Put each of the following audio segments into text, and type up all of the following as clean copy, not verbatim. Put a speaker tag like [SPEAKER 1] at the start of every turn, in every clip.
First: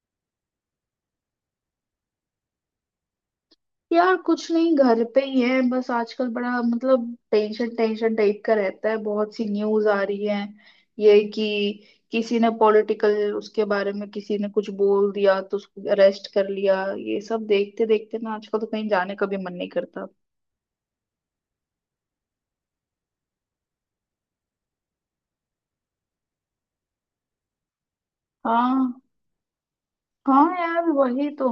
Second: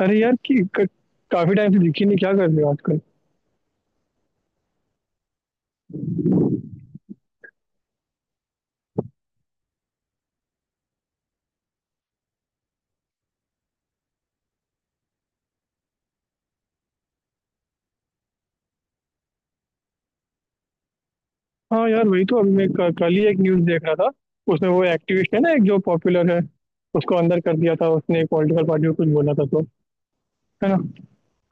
[SPEAKER 1] अरे यार काफी टाइम से दिखी नहीं, क्या कर रहे हो आजकल।
[SPEAKER 2] यार कुछ नहीं, घर पे ही है बस। आजकल बड़ा मतलब टेंशन टेंशन टाइप का रहता है। बहुत सी न्यूज आ रही है ये कि किसी ने पॉलिटिकल उसके बारे में किसी ने कुछ बोल दिया तो उसको अरेस्ट कर लिया। ये सब देखते देखते ना आजकल तो कहीं जाने का भी मन नहीं करता।
[SPEAKER 1] हाँ यार, वही तो। अभी कल ही एक न्यूज देख रहा था। उसमें वो एक्टिविस्ट है ना, एक जो पॉपुलर है। उसको अंदर कर दिया था, उसने एक पॉलिटिकल पार्टी को
[SPEAKER 2] हाँ
[SPEAKER 1] कुछ बोला था तो।
[SPEAKER 2] हाँ
[SPEAKER 1] है
[SPEAKER 2] यार,
[SPEAKER 1] ना।
[SPEAKER 2] वही तो।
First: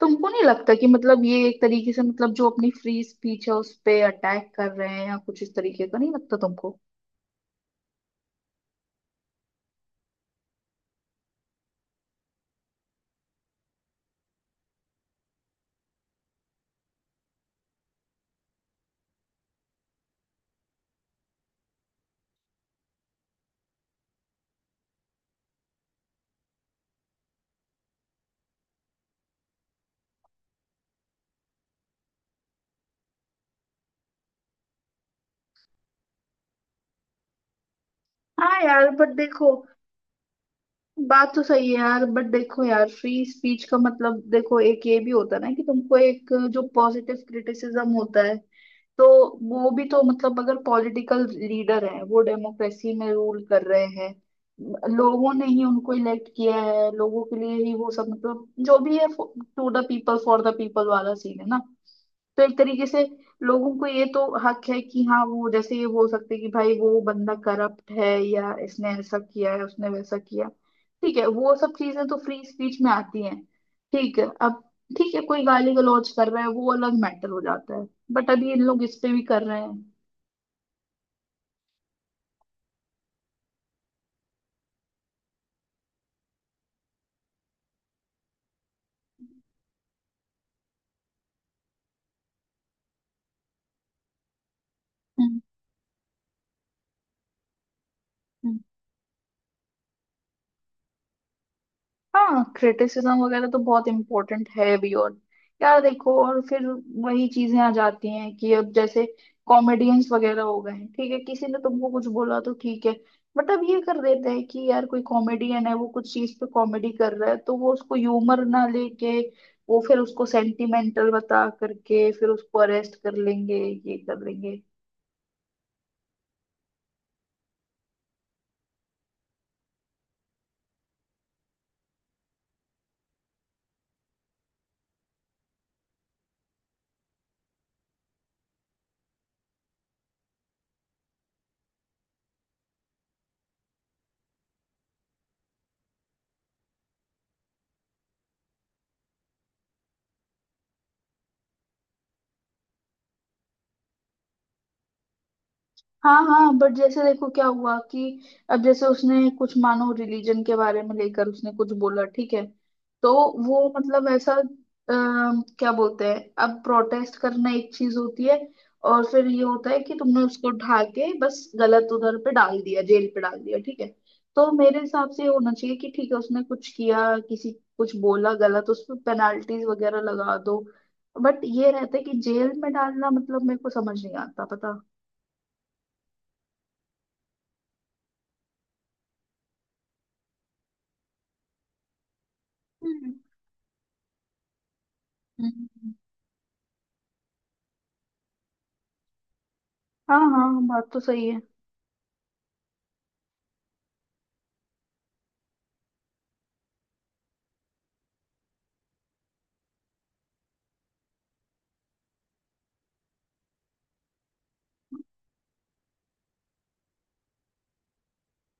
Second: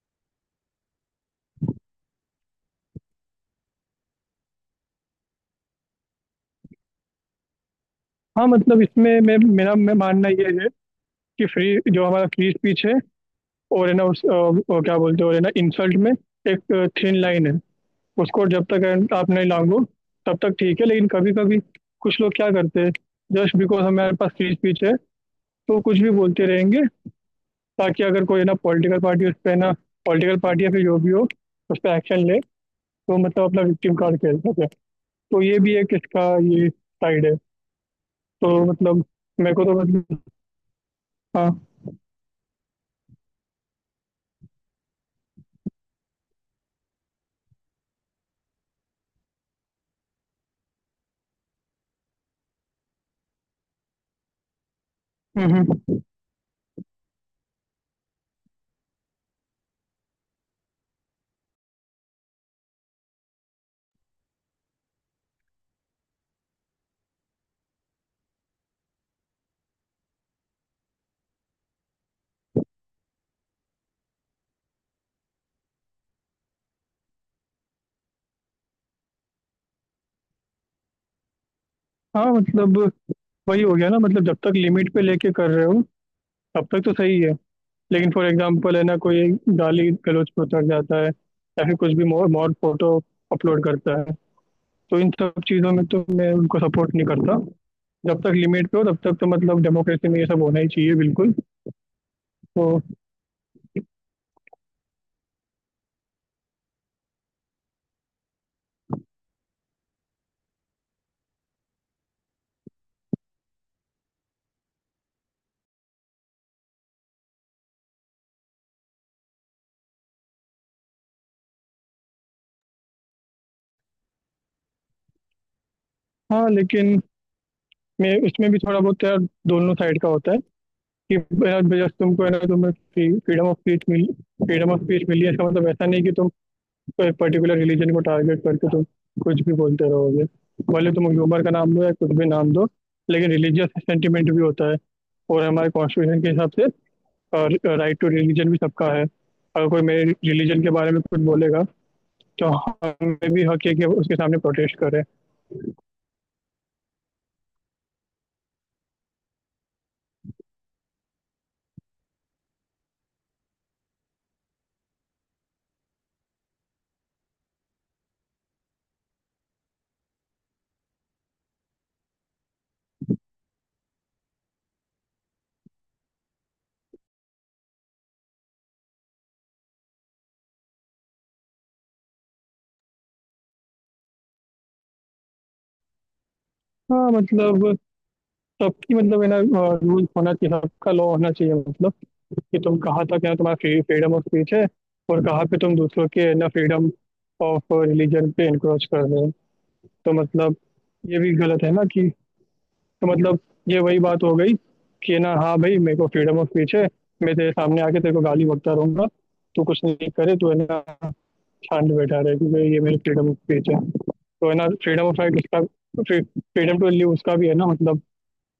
[SPEAKER 2] तुमको नहीं लगता कि मतलब ये एक तरीके से मतलब जो अपनी फ्री स्पीच है उस पे अटैक कर रहे हैं या कुछ इस तरीके का? नहीं लगता तुमको?
[SPEAKER 1] हाँ मतलब, इसमें मैं मानना ये है कि फ्री, जो हमारा फ्री स्पीच है और है ना, वो क्या बोलते हैं, और है ना, इंसल्ट में एक थिन लाइन है। उसको जब तक आप नहीं लांघो, तब तक ठीक है। लेकिन कभी कभी कुछ लोग क्या करते हैं, जस्ट बिकॉज हमारे पास फ्री स्पीच है तो कुछ भी बोलते रहेंगे, ताकि अगर कोई ना पॉलिटिकल पार्टी उस पर ना, पॉलिटिकल पार्टी या फिर जो भी हो उस पर एक्शन ले, तो मतलब अपना विक्टिम कार्ड खेल सके। तो ये भी एक इसका, ये साइड है। तो
[SPEAKER 2] हाँ यार,
[SPEAKER 1] मतलब,
[SPEAKER 2] बट देखो,
[SPEAKER 1] मेरे को तो मतलब।
[SPEAKER 2] बात तो
[SPEAKER 1] हाँ।
[SPEAKER 2] सही है यार। बट देखो यार, फ्री स्पीच का मतलब देखो, एक ये भी होता है ना कि तुमको एक जो पॉजिटिव क्रिटिसिज्म होता है, तो वो भी तो मतलब, अगर पॉलिटिकल लीडर है, वो डेमोक्रेसी में रूल कर रहे हैं, लोगों ने
[SPEAKER 1] हम्म
[SPEAKER 2] ही उनको
[SPEAKER 1] हम्म,
[SPEAKER 2] इलेक्ट किया है, लोगों के लिए ही वो सब मतलब जो भी है, to the people for the people वाला सीन है ना। तो एक तरीके से लोगों को ये तो हक है कि हाँ, वो जैसे ये हो सकते कि भाई वो बंदा करप्ट है या इसने ऐसा किया है उसने वैसा किया। ठीक है, वो सब चीजें तो फ्री स्पीच में आती हैं। ठीक है, अब ठीक है कोई गाली गलौज कर रहा है, वो अलग मैटर हो जाता है। बट अभी इन लोग इस पे भी कर रहे हैं।
[SPEAKER 1] हाँ मतलब, वही हो गया ना। मतलब जब तक लिमिट पे लेके कर रहे हो, तब तक तो सही है। लेकिन फॉर एग्जांपल है ना, कोई गाली गलौज पे उतर जाता है या फिर कुछ भी मोर मोर फोटो अपलोड करता है, तो इन
[SPEAKER 2] हम्म,
[SPEAKER 1] सब चीज़ों में तो मैं उनको सपोर्ट नहीं करता। जब तक
[SPEAKER 2] हम्म।
[SPEAKER 1] लिमिट पे हो तब तक तो मतलब डेमोक्रेसी में ये सब होना ही चाहिए बिल्कुल।
[SPEAKER 2] हाँ,
[SPEAKER 1] तो
[SPEAKER 2] क्रिटिसिज्म वगैरह तो बहुत इम्पोर्टेंट है भी। और यार देखो, और फिर वही चीजें आ जाती हैं कि अब जैसे कॉमेडियंस वगैरह हो गए हैं, ठीक है किसी ने तुमको कुछ बोला तो ठीक है। बट अब ये कर देते हैं कि यार कोई कॉमेडियन है, वो कुछ चीज पे कॉमेडी कर रहा है तो वो उसको ह्यूमर ना लेके वो फिर उसको सेंटिमेंटल बता करके फिर उसको अरेस्ट कर लेंगे, ये कर लेंगे।
[SPEAKER 1] हाँ, लेकिन मैं उसमें भी थोड़ा बहुत यार, दोनों साइड का होता है कि यार जब तुमको है ना, तुम्हें फ्रीडम ऑफ स्पीच मिली, फ्रीडम ऑफ स्पीच मिली है इसका मतलब ऐसा नहीं कि तुम कोई पर्टिकुलर रिलीजन को टारगेट करके तुम कुछ भी बोलते रहोगे। भले तुम ह्यूमर का नाम दो या कुछ भी नाम दो, लेकिन रिलीजियस सेंटिमेंट भी होता है। और हमारे कॉन्स्टिट्यूशन के हिसाब से राइट टू रिलीजन भी सबका है। अगर कोई मेरे रिलीजन के बारे में कुछ बोलेगा तो हमें भी हक है कि उसके सामने प्रोटेस्ट करें।
[SPEAKER 2] हाँ हाँ, बट जैसे देखो क्या हुआ कि अब जैसे उसने कुछ मानो रिलीजन के बारे में लेकर उसने कुछ बोला, ठीक है। तो वो मतलब ऐसा क्या बोलते हैं, अब प्रोटेस्ट करना एक चीज होती है। और फिर ये होता है कि तुमने उसको ढा के बस गलत उधर पे डाल दिया, जेल पे डाल दिया। ठीक है, तो मेरे हिसाब से ये होना चाहिए कि ठीक है उसने कुछ किया, किसी कुछ बोला गलत, उस पर पेनाल्टीज वगैरह लगा दो। बट ये रहता है कि जेल में डालना मतलब मेरे को समझ नहीं आता, पता।
[SPEAKER 1] हाँ मतलब, सबकी मतलब है ना, रूल होना चाहिए, सबका लॉ होना चाहिए। मतलब कि तुम कहाँ तक है ना तुम्हारा फ्रीडम ऑफ स्पीच है, और कहाँ पे तुम
[SPEAKER 2] हम्म,
[SPEAKER 1] दूसरों के ना फ्रीडम ऑफ रिलीजन पे इनक्रोच कर रहे हो। तो
[SPEAKER 2] हाँ
[SPEAKER 1] मतलब
[SPEAKER 2] हाँ, बात तो
[SPEAKER 1] ये
[SPEAKER 2] सही
[SPEAKER 1] भी
[SPEAKER 2] है।
[SPEAKER 1] गलत है ना कि। तो मतलब ये वही बात हो गई कि ना, हाँ भाई मेरे को फ्रीडम ऑफ स्पीच है, मैं तेरे सामने आके तेरे को गाली बकता रहूंगा, तू कुछ नहीं करे तो है ना, शांत बैठा रहे क्योंकि ये मेरी फ्रीडम ऑफ स्पीच है। तो है ना फ्रीडम ऑफ राइट उसका, फ्रीडम टू लिव उसका भी है ना मतलब,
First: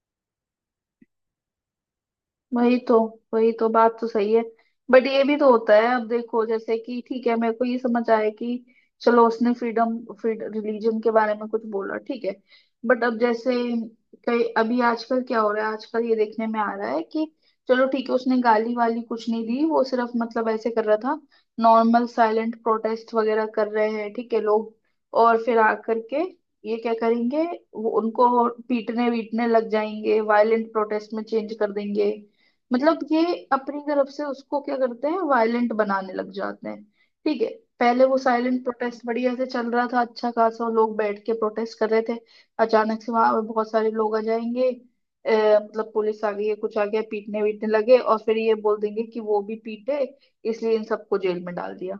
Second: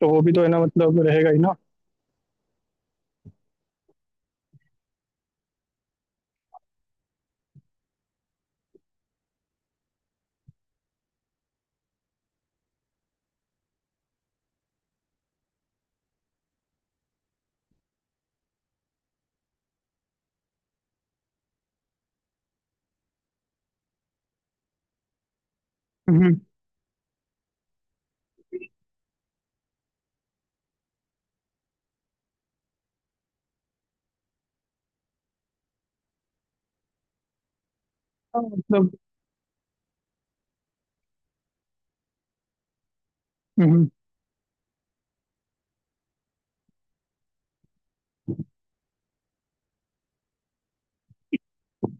[SPEAKER 1] तो वो भी तो है ना मतलब रहेगा ही
[SPEAKER 2] वही तो, बात तो सही है। बट ये भी तो होता है, अब देखो जैसे कि ठीक है मेरे को ये समझ आया कि चलो उसने फ्रीडम फ्रीड रिलीजन के बारे में कुछ बोला, ठीक है। बट अब जैसे कई अभी आजकल क्या हो रहा है, आजकल ये देखने में आ रहा है कि चलो ठीक है उसने गाली वाली कुछ नहीं दी, वो सिर्फ मतलब ऐसे कर रहा था, नॉर्मल साइलेंट प्रोटेस्ट वगैरह कर रहे हैं ठीक है लोग। और फिर आकर के
[SPEAKER 1] ना।
[SPEAKER 2] ये क्या करेंगे, वो उनको पीटने वीटने लग जाएंगे, वायलेंट प्रोटेस्ट में चेंज कर देंगे। मतलब ये अपनी तरफ से उसको क्या करते हैं, वायलेंट बनाने लग जाते हैं। ठीक है, पहले वो
[SPEAKER 1] हाँ
[SPEAKER 2] साइलेंट
[SPEAKER 1] मतलब।
[SPEAKER 2] प्रोटेस्ट बढ़िया से चल रहा था, अच्छा खासा लोग बैठ के प्रोटेस्ट कर रहे थे। अचानक से वहां बहुत
[SPEAKER 1] हम्म।
[SPEAKER 2] सारे लोग आ जाएंगे, मतलब पुलिस आ गई है कुछ आ गया, पीटने वीटने लगे और फिर ये बोल देंगे कि वो भी पीटे, इसलिए इन सबको जेल में डाल दिया।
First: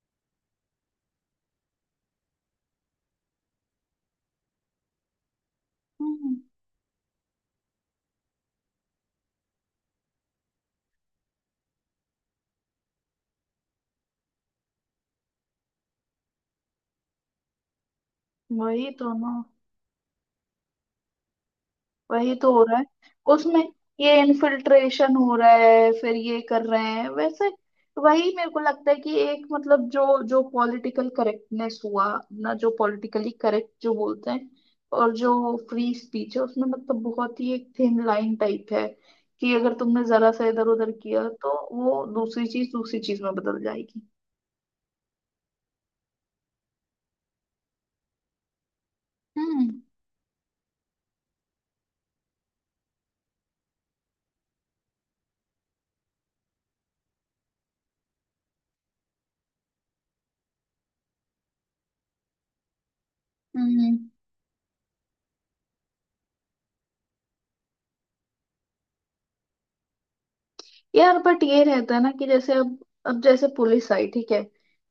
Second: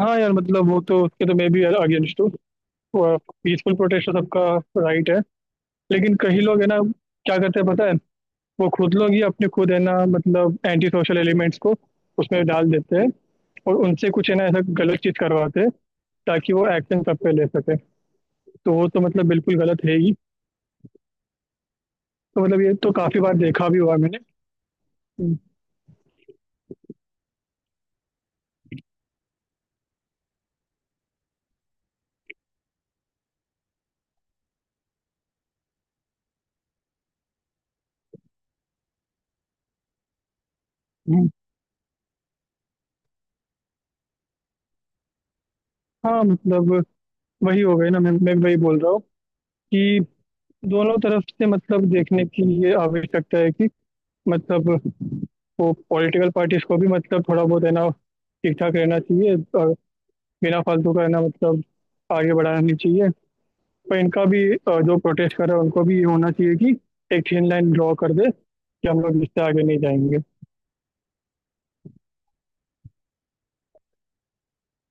[SPEAKER 1] हाँ यार मतलब, वो तो उसके तो मैं भी अगेंस्ट हूँ। पीसफुल प्रोटेस्ट तो सबका राइट है। लेकिन
[SPEAKER 2] हम्म।
[SPEAKER 1] कई लोग है ना क्या करते हैं पता है, वो खुद लोग ही अपने खुद है ना, मतलब एंटी सोशल एलिमेंट्स को उसमें डाल देते हैं, और उनसे कुछ है ना ऐसा गलत चीज करवाते हैं, ताकि वो एक्शन सब पे ले सके। तो वो
[SPEAKER 2] वही
[SPEAKER 1] तो
[SPEAKER 2] तो
[SPEAKER 1] मतलब
[SPEAKER 2] ना,
[SPEAKER 1] बिल्कुल गलत है ही।
[SPEAKER 2] वही
[SPEAKER 1] तो
[SPEAKER 2] तो
[SPEAKER 1] मतलब
[SPEAKER 2] हो
[SPEAKER 1] ये
[SPEAKER 2] रहा है।
[SPEAKER 1] तो काफी बार
[SPEAKER 2] उसमें
[SPEAKER 1] देखा भी हुआ है
[SPEAKER 2] ये
[SPEAKER 1] मैंने।
[SPEAKER 2] इन्फिल्ट्रेशन हो
[SPEAKER 1] हम्म।
[SPEAKER 2] रहा है फिर ये कर रहे हैं वैसे। वही मेरे को लगता है कि एक मतलब जो जो पॉलिटिकल करेक्टनेस हुआ ना, जो पॉलिटिकली करेक्ट जो बोलते हैं और जो फ्री स्पीच है, उसमें मतलब बहुत ही एक थिन लाइन टाइप है कि अगर तुमने जरा सा इधर उधर किया
[SPEAKER 1] हम्म,
[SPEAKER 2] तो वो दूसरी चीज में बदल जाएगी।
[SPEAKER 1] हाँ मतलब वही हो गई ना। मैं वही बोल रहा हूँ
[SPEAKER 2] हम्म
[SPEAKER 1] कि दोनों तरफ से मतलब देखने की ये आवश्यकता है कि, मतलब वो पॉलिटिकल पार्टीज को भी मतलब थोड़ा बहुत है ना ठीक ठाक रहना चाहिए, और बिना फालतू का है ना मतलब आगे बढ़ाना नहीं चाहिए। पर
[SPEAKER 2] हम्म।
[SPEAKER 1] इनका भी जो प्रोटेस्ट कर रहे हैं उनको भी ये होना चाहिए कि एक थिन लाइन ड्रॉ कर दे कि हम लोग इससे आगे नहीं जाएंगे।
[SPEAKER 2] यार बट ये रहता है ना कि जैसे अब जैसे पुलिस आई ठीक है,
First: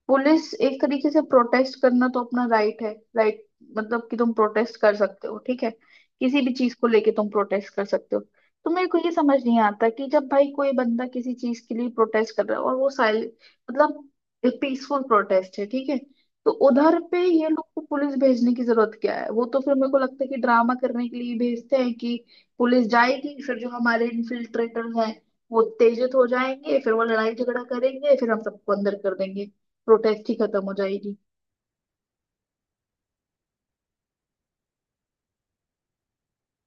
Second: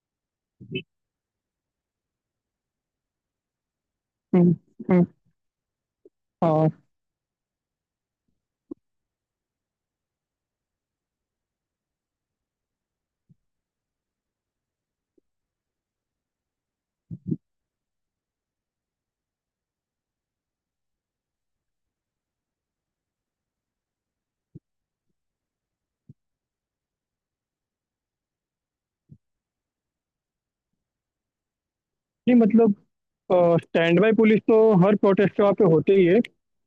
[SPEAKER 2] पुलिस एक तरीके से, प्रोटेस्ट करना तो अपना राइट है, राइट? मतलब कि तुम
[SPEAKER 1] हम्म,
[SPEAKER 2] प्रोटेस्ट कर
[SPEAKER 1] हम्म।
[SPEAKER 2] सकते हो ठीक है, किसी भी
[SPEAKER 1] हाँ।
[SPEAKER 2] चीज को लेके तुम प्रोटेस्ट कर सकते हो। तो मेरे को ये समझ नहीं आता कि जब भाई कोई बंदा किसी चीज के लिए प्रोटेस्ट कर रहा है और वो साइल मतलब पीसफुल प्रोटेस्ट है, ठीक है। तो उधर पे ये लोग को पुलिस भेजने की जरूरत क्या है? वो तो फिर मेरे को लगता है कि ड्रामा करने के लिए भेजते हैं कि पुलिस जाएगी, फिर जो हमारे इन्फिल्ट्रेटर्स हैं वो उत्तेजित हो जाएंगे, फिर वो लड़ाई झगड़ा करेंगे, फिर हम सबको अंदर कर देंगे, प्रोटेस्ट ही खत्म हो जाएगी।
[SPEAKER 1] नहीं मतलब, स्टैंड बाय पुलिस तो हर प्रोटेस्ट के वहाँ पे होते ही है,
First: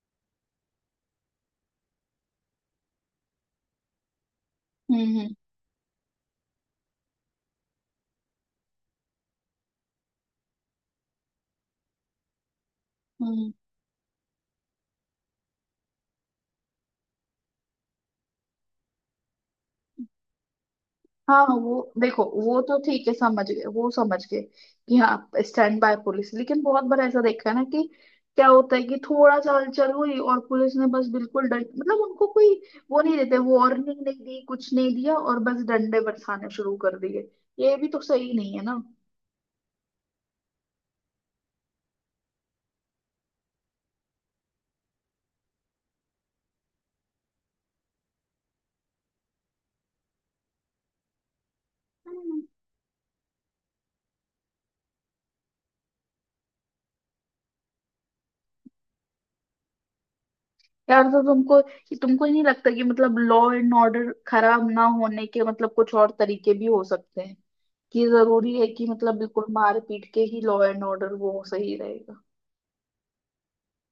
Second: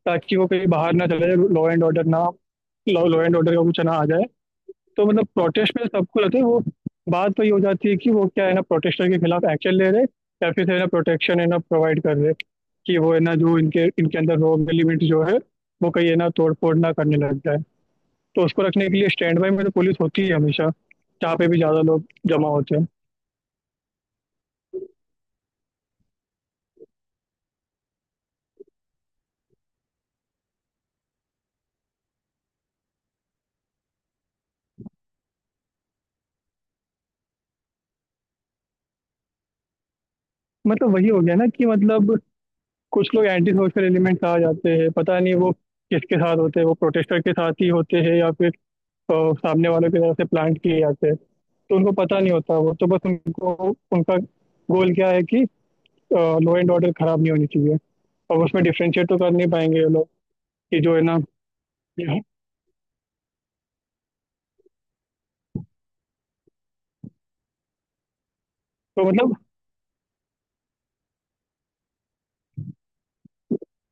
[SPEAKER 1] ताकि वो कहीं बाहर ना चले जाए, लॉ एंड ऑर्डर का कुछ ना आ जाए।
[SPEAKER 2] हम्म
[SPEAKER 1] तो मतलब
[SPEAKER 2] हम्म
[SPEAKER 1] प्रोटेस्ट में सबको रहते हैं वो। बात वही हो जाती है कि वो क्या है ना, प्रोटेस्टर के खिलाफ एक्शन ले रहे हैं, या फिर है ना प्रोटेक्शन है ना प्रोवाइड कर रहे हैं, कि वो है ना,
[SPEAKER 2] हम्म।
[SPEAKER 1] जो इनके इनके अंदर रॉ एलिमेंट जो है, वो कहीं है ना तोड़फोड़ ना करने लग जाए। तो उसको रखने के लिए स्टैंड बाय में तो पुलिस होती है हमेशा, जहाँ
[SPEAKER 2] हाँ
[SPEAKER 1] पे
[SPEAKER 2] हाँ,
[SPEAKER 1] भी ज्यादा
[SPEAKER 2] वो
[SPEAKER 1] लोग
[SPEAKER 2] देखो
[SPEAKER 1] जमा
[SPEAKER 2] वो
[SPEAKER 1] होते
[SPEAKER 2] तो
[SPEAKER 1] हैं।
[SPEAKER 2] ठीक है, समझ गए वो समझ गए कि हाँ स्टैंड बाय पुलिस। लेकिन बहुत बार ऐसा देखा है ना कि क्या होता है कि थोड़ा सा हलचल हुई और पुलिस ने बस बिल्कुल डर, मतलब उनको कोई वो नहीं देते, वार्निंग नहीं दी कुछ नहीं दिया और बस डंडे बरसाने शुरू कर दिए। ये भी तो सही नहीं है ना।
[SPEAKER 1] मतलब वही हो गया ना कि मतलब, कुछ लोग एंटी सोशल एलिमेंट्स आ जाते हैं, पता नहीं वो किसके साथ होते हैं, वो प्रोटेस्टर के साथ ही होते हैं या फिर तो सामने वालों की तरफ से प्लांट किए जाते हैं। तो उनको पता नहीं होता, वो तो बस उनको, उनका गोल क्या है कि लॉ एंड ऑर्डर खराब नहीं होनी चाहिए। और उसमें डिफ्रेंशिएट तो कर नहीं पाएंगे ये लोग कि जो
[SPEAKER 2] यार
[SPEAKER 1] है ना,
[SPEAKER 2] तो तुमको,
[SPEAKER 1] यहाँ-
[SPEAKER 2] ही नहीं लगता कि मतलब लॉ एंड ऑर्डर खराब ना होने के मतलब कुछ और तरीके भी हो सकते हैं? कि जरूरी है कि
[SPEAKER 1] तो
[SPEAKER 2] मतलब
[SPEAKER 1] मतलब
[SPEAKER 2] बिल्कुल मार पीट के ही लॉ एंड ऑर्डर वो सही रहेगा?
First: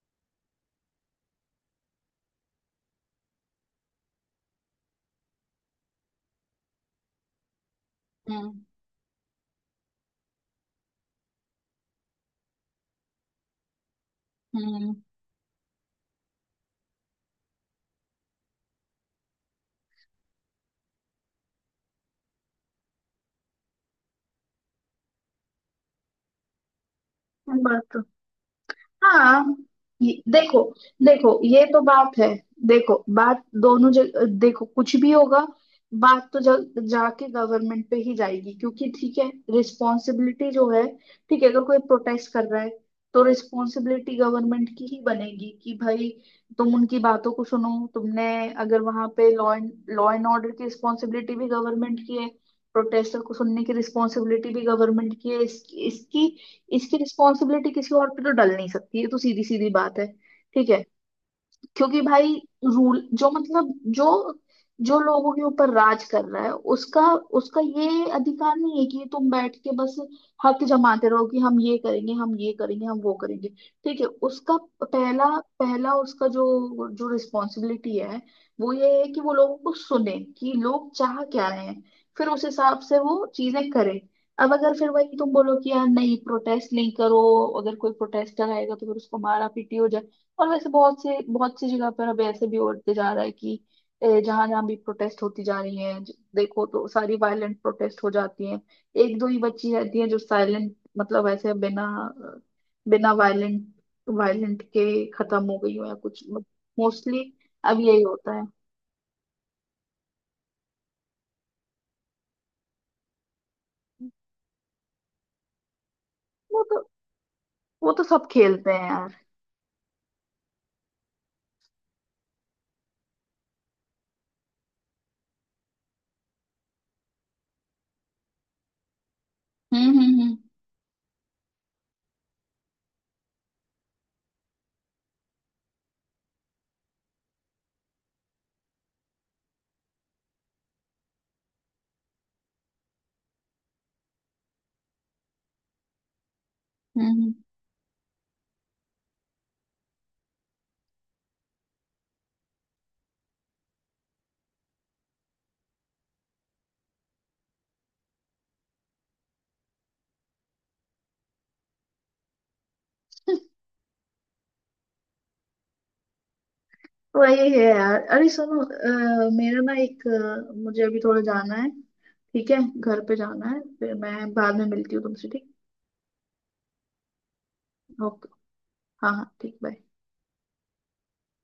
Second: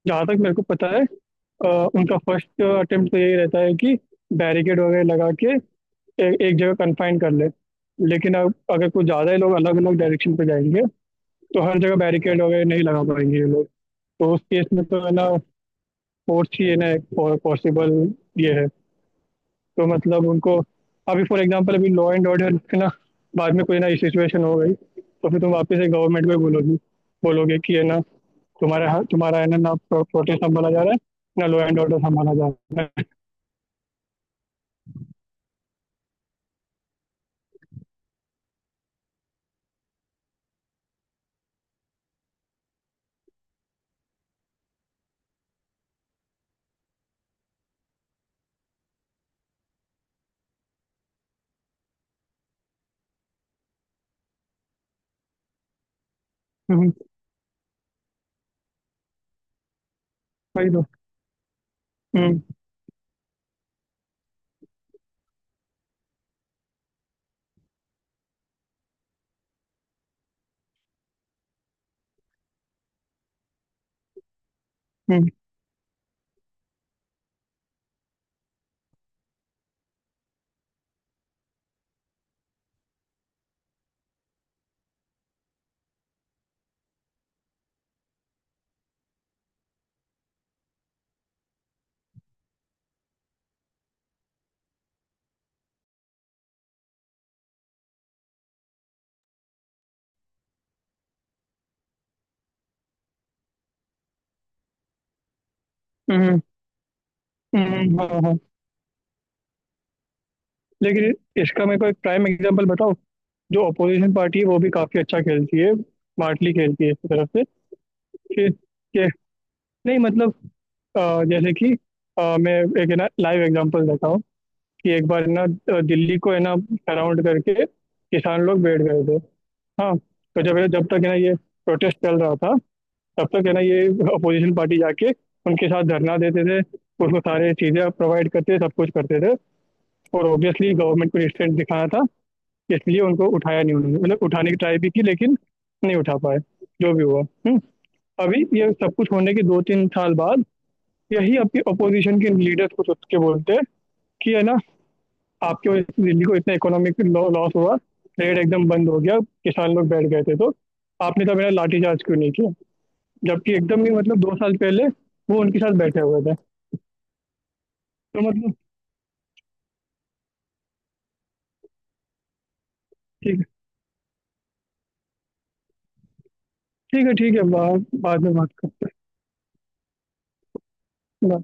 [SPEAKER 1] जहाँ तक मेरे को पता है, अ, उनका फर्स्ट अटेम्प्ट तो यही रहता है कि बैरिकेड वगैरह लगा के, एक जगह कन्फाइन कर ले। लेकिन
[SPEAKER 2] हम्म
[SPEAKER 1] अब अगर कुछ ज़्यादा ही लोग अलग अलग डायरेक्शन पे जाएंगे, तो हर जगह बैरिकेड वगैरह नहीं लगा पाएंगे ये लोग। तो उस केस में
[SPEAKER 2] हम्म,
[SPEAKER 1] तो है ना फोर्स ही है ना पॉसिबल ये है। तो मतलब उनको, अभी फॉर एग्जांपल अभी लॉ एंड ऑर्डर के ना बाद में कोई ना सिचुएशन हो गई, तो फिर तुम वापस से गवर्नमेंट को ही बोलोगी बोलोगे कि
[SPEAKER 2] बात
[SPEAKER 1] है ना
[SPEAKER 2] तो
[SPEAKER 1] तुम्हारा, तुम्हारा है
[SPEAKER 2] हाँ।
[SPEAKER 1] ना ना प्रोटेस्ट
[SPEAKER 2] देखो
[SPEAKER 1] संभाला जा रहा है
[SPEAKER 2] देखो,
[SPEAKER 1] ना, लॉ
[SPEAKER 2] ये तो
[SPEAKER 1] एंड ऑर्डर
[SPEAKER 2] बात है।
[SPEAKER 1] संभाला जा रहा
[SPEAKER 2] देखो
[SPEAKER 1] है।
[SPEAKER 2] बात दोनों जगह, देखो कुछ भी होगा, बात तो जाके गवर्नमेंट पे ही जाएगी। क्योंकि ठीक है रिस्पॉन्सिबिलिटी जो है, ठीक है अगर कोई प्रोटेस्ट कर रहा है तो रिस्पॉन्सिबिलिटी गवर्नमेंट की ही बनेगी कि भाई तुम उनकी बातों को सुनो। तुमने अगर वहां पे लॉ एंड ऑर्डर की रिस्पॉन्सिबिलिटी भी गवर्नमेंट की है, प्रोटेस्टर को सुनने की रिस्पॉन्सिबिलिटी भी गवर्नमेंट की है। इसकी,
[SPEAKER 1] हम्म।
[SPEAKER 2] रिस्पॉन्सिबिलिटी किसी और पे तो डल नहीं सकती, ये तो सीधी सीधी बात है। ठीक
[SPEAKER 1] वही
[SPEAKER 2] है,
[SPEAKER 1] तो।
[SPEAKER 2] क्योंकि भाई
[SPEAKER 1] हम्म,
[SPEAKER 2] रूल जो मतलब जो जो लोगों के ऊपर राज कर रहा है, उसका, ये अधिकार नहीं है कि तुम बैठ के बस हक जमाते रहो कि हम ये करेंगे हम ये करेंगे हम वो करेंगे। ठीक है, उसका
[SPEAKER 1] हम्म,
[SPEAKER 2] पहला, उसका जो जो रिस्पॉन्सिबिलिटी है, वो ये है कि वो लोगों को सुने कि लोग चाह क्या रहे हैं, फिर उस हिसाब से वो चीजें करे। अब अगर फिर वही तुम बोलो कि यार नहीं प्रोटेस्ट नहीं करो, अगर कोई प्रोटेस्टर आएगा तो फिर उसको मारा पीटी हो जाए। और वैसे बहुत सी जगह पर अब ऐसे भी होते जा रहा है कि जहां जहां भी प्रोटेस्ट होती जा रही है, देखो तो सारी वायलेंट प्रोटेस्ट हो जाती हैं। एक दो ही बच्ची रहती है जो साइलेंट मतलब ऐसे बिना, बिना वायलेंट, वायलेंट के खत्म हो गई हो या कुछ,
[SPEAKER 1] हम्म,
[SPEAKER 2] मोस्टली अब
[SPEAKER 1] हम्म।
[SPEAKER 2] यही
[SPEAKER 1] हाँ
[SPEAKER 2] होता
[SPEAKER 1] हाँ।
[SPEAKER 2] है।
[SPEAKER 1] लेकिन इसका मेरे को एक प्राइम एग्जांपल बताओ। जो अपोजिशन पार्टी है वो भी काफी अच्छा खेलती है, स्मार्टली
[SPEAKER 2] वो तो,
[SPEAKER 1] खेलती है इस तरफ से
[SPEAKER 2] सब
[SPEAKER 1] कि,
[SPEAKER 2] खेलते हैं
[SPEAKER 1] कि-
[SPEAKER 2] यार।
[SPEAKER 1] नहीं मतलब जैसे कि, मैं एक है ना लाइव एग्जांपल देता हूँ कि, एक बार ना दिल्ली को है ना सराउंड करके किसान लोग बैठ गए थे।
[SPEAKER 2] हम्म
[SPEAKER 1] हाँ
[SPEAKER 2] हम्म हम्म
[SPEAKER 1] तो जब जब तक है ना ये प्रोटेस्ट चल रहा था, तब तक है ना ये अपोजिशन पार्टी जाके उनके साथ धरना देते थे, उसको सारे चीजें प्रोवाइड करते थे, सब कुछ करते थे। और ऑब्वियसली गवर्नमेंट को रिस्ट्रेंट दिखाना था, इसलिए उनको उठाया नहीं, उन्होंने मतलब उठाने की ट्राई भी की लेकिन नहीं उठा पाए, जो भी
[SPEAKER 2] हम्म
[SPEAKER 1] हुआ।
[SPEAKER 2] हम्म।
[SPEAKER 1] हुँ? अभी ये सब कुछ होने के 2 3 साल बाद, यही आपके अपोजिशन के लीडर्स कुछ उठ के बोलते हैं कि है ना, आपकी वजह से दिल्ली को इतना इकोनॉमिक लॉस हुआ, ट्रेड एकदम बंद हो गया, किसान लोग बैठ गए थे तो आपने तो मेरा लाठीचार्ज क्यों नहीं किया, जबकि एकदम ही मतलब 2 साल पहले वो उनके साथ बैठे हुए थे।
[SPEAKER 2] वही है यार,
[SPEAKER 1] तो
[SPEAKER 2] अरे
[SPEAKER 1] मतलब,
[SPEAKER 2] सुनो, मेरा ना एक, मुझे अभी थोड़ा जाना है। ठीक है घर पे
[SPEAKER 1] ठीक है
[SPEAKER 2] जाना है, फिर मैं बाद में मिलती हूँ तुमसे, ठीक?
[SPEAKER 1] ठीक है, ठीक है बाद
[SPEAKER 2] ओके।
[SPEAKER 1] में बात
[SPEAKER 2] हाँ हाँ ठीक, बाय।
[SPEAKER 1] कर।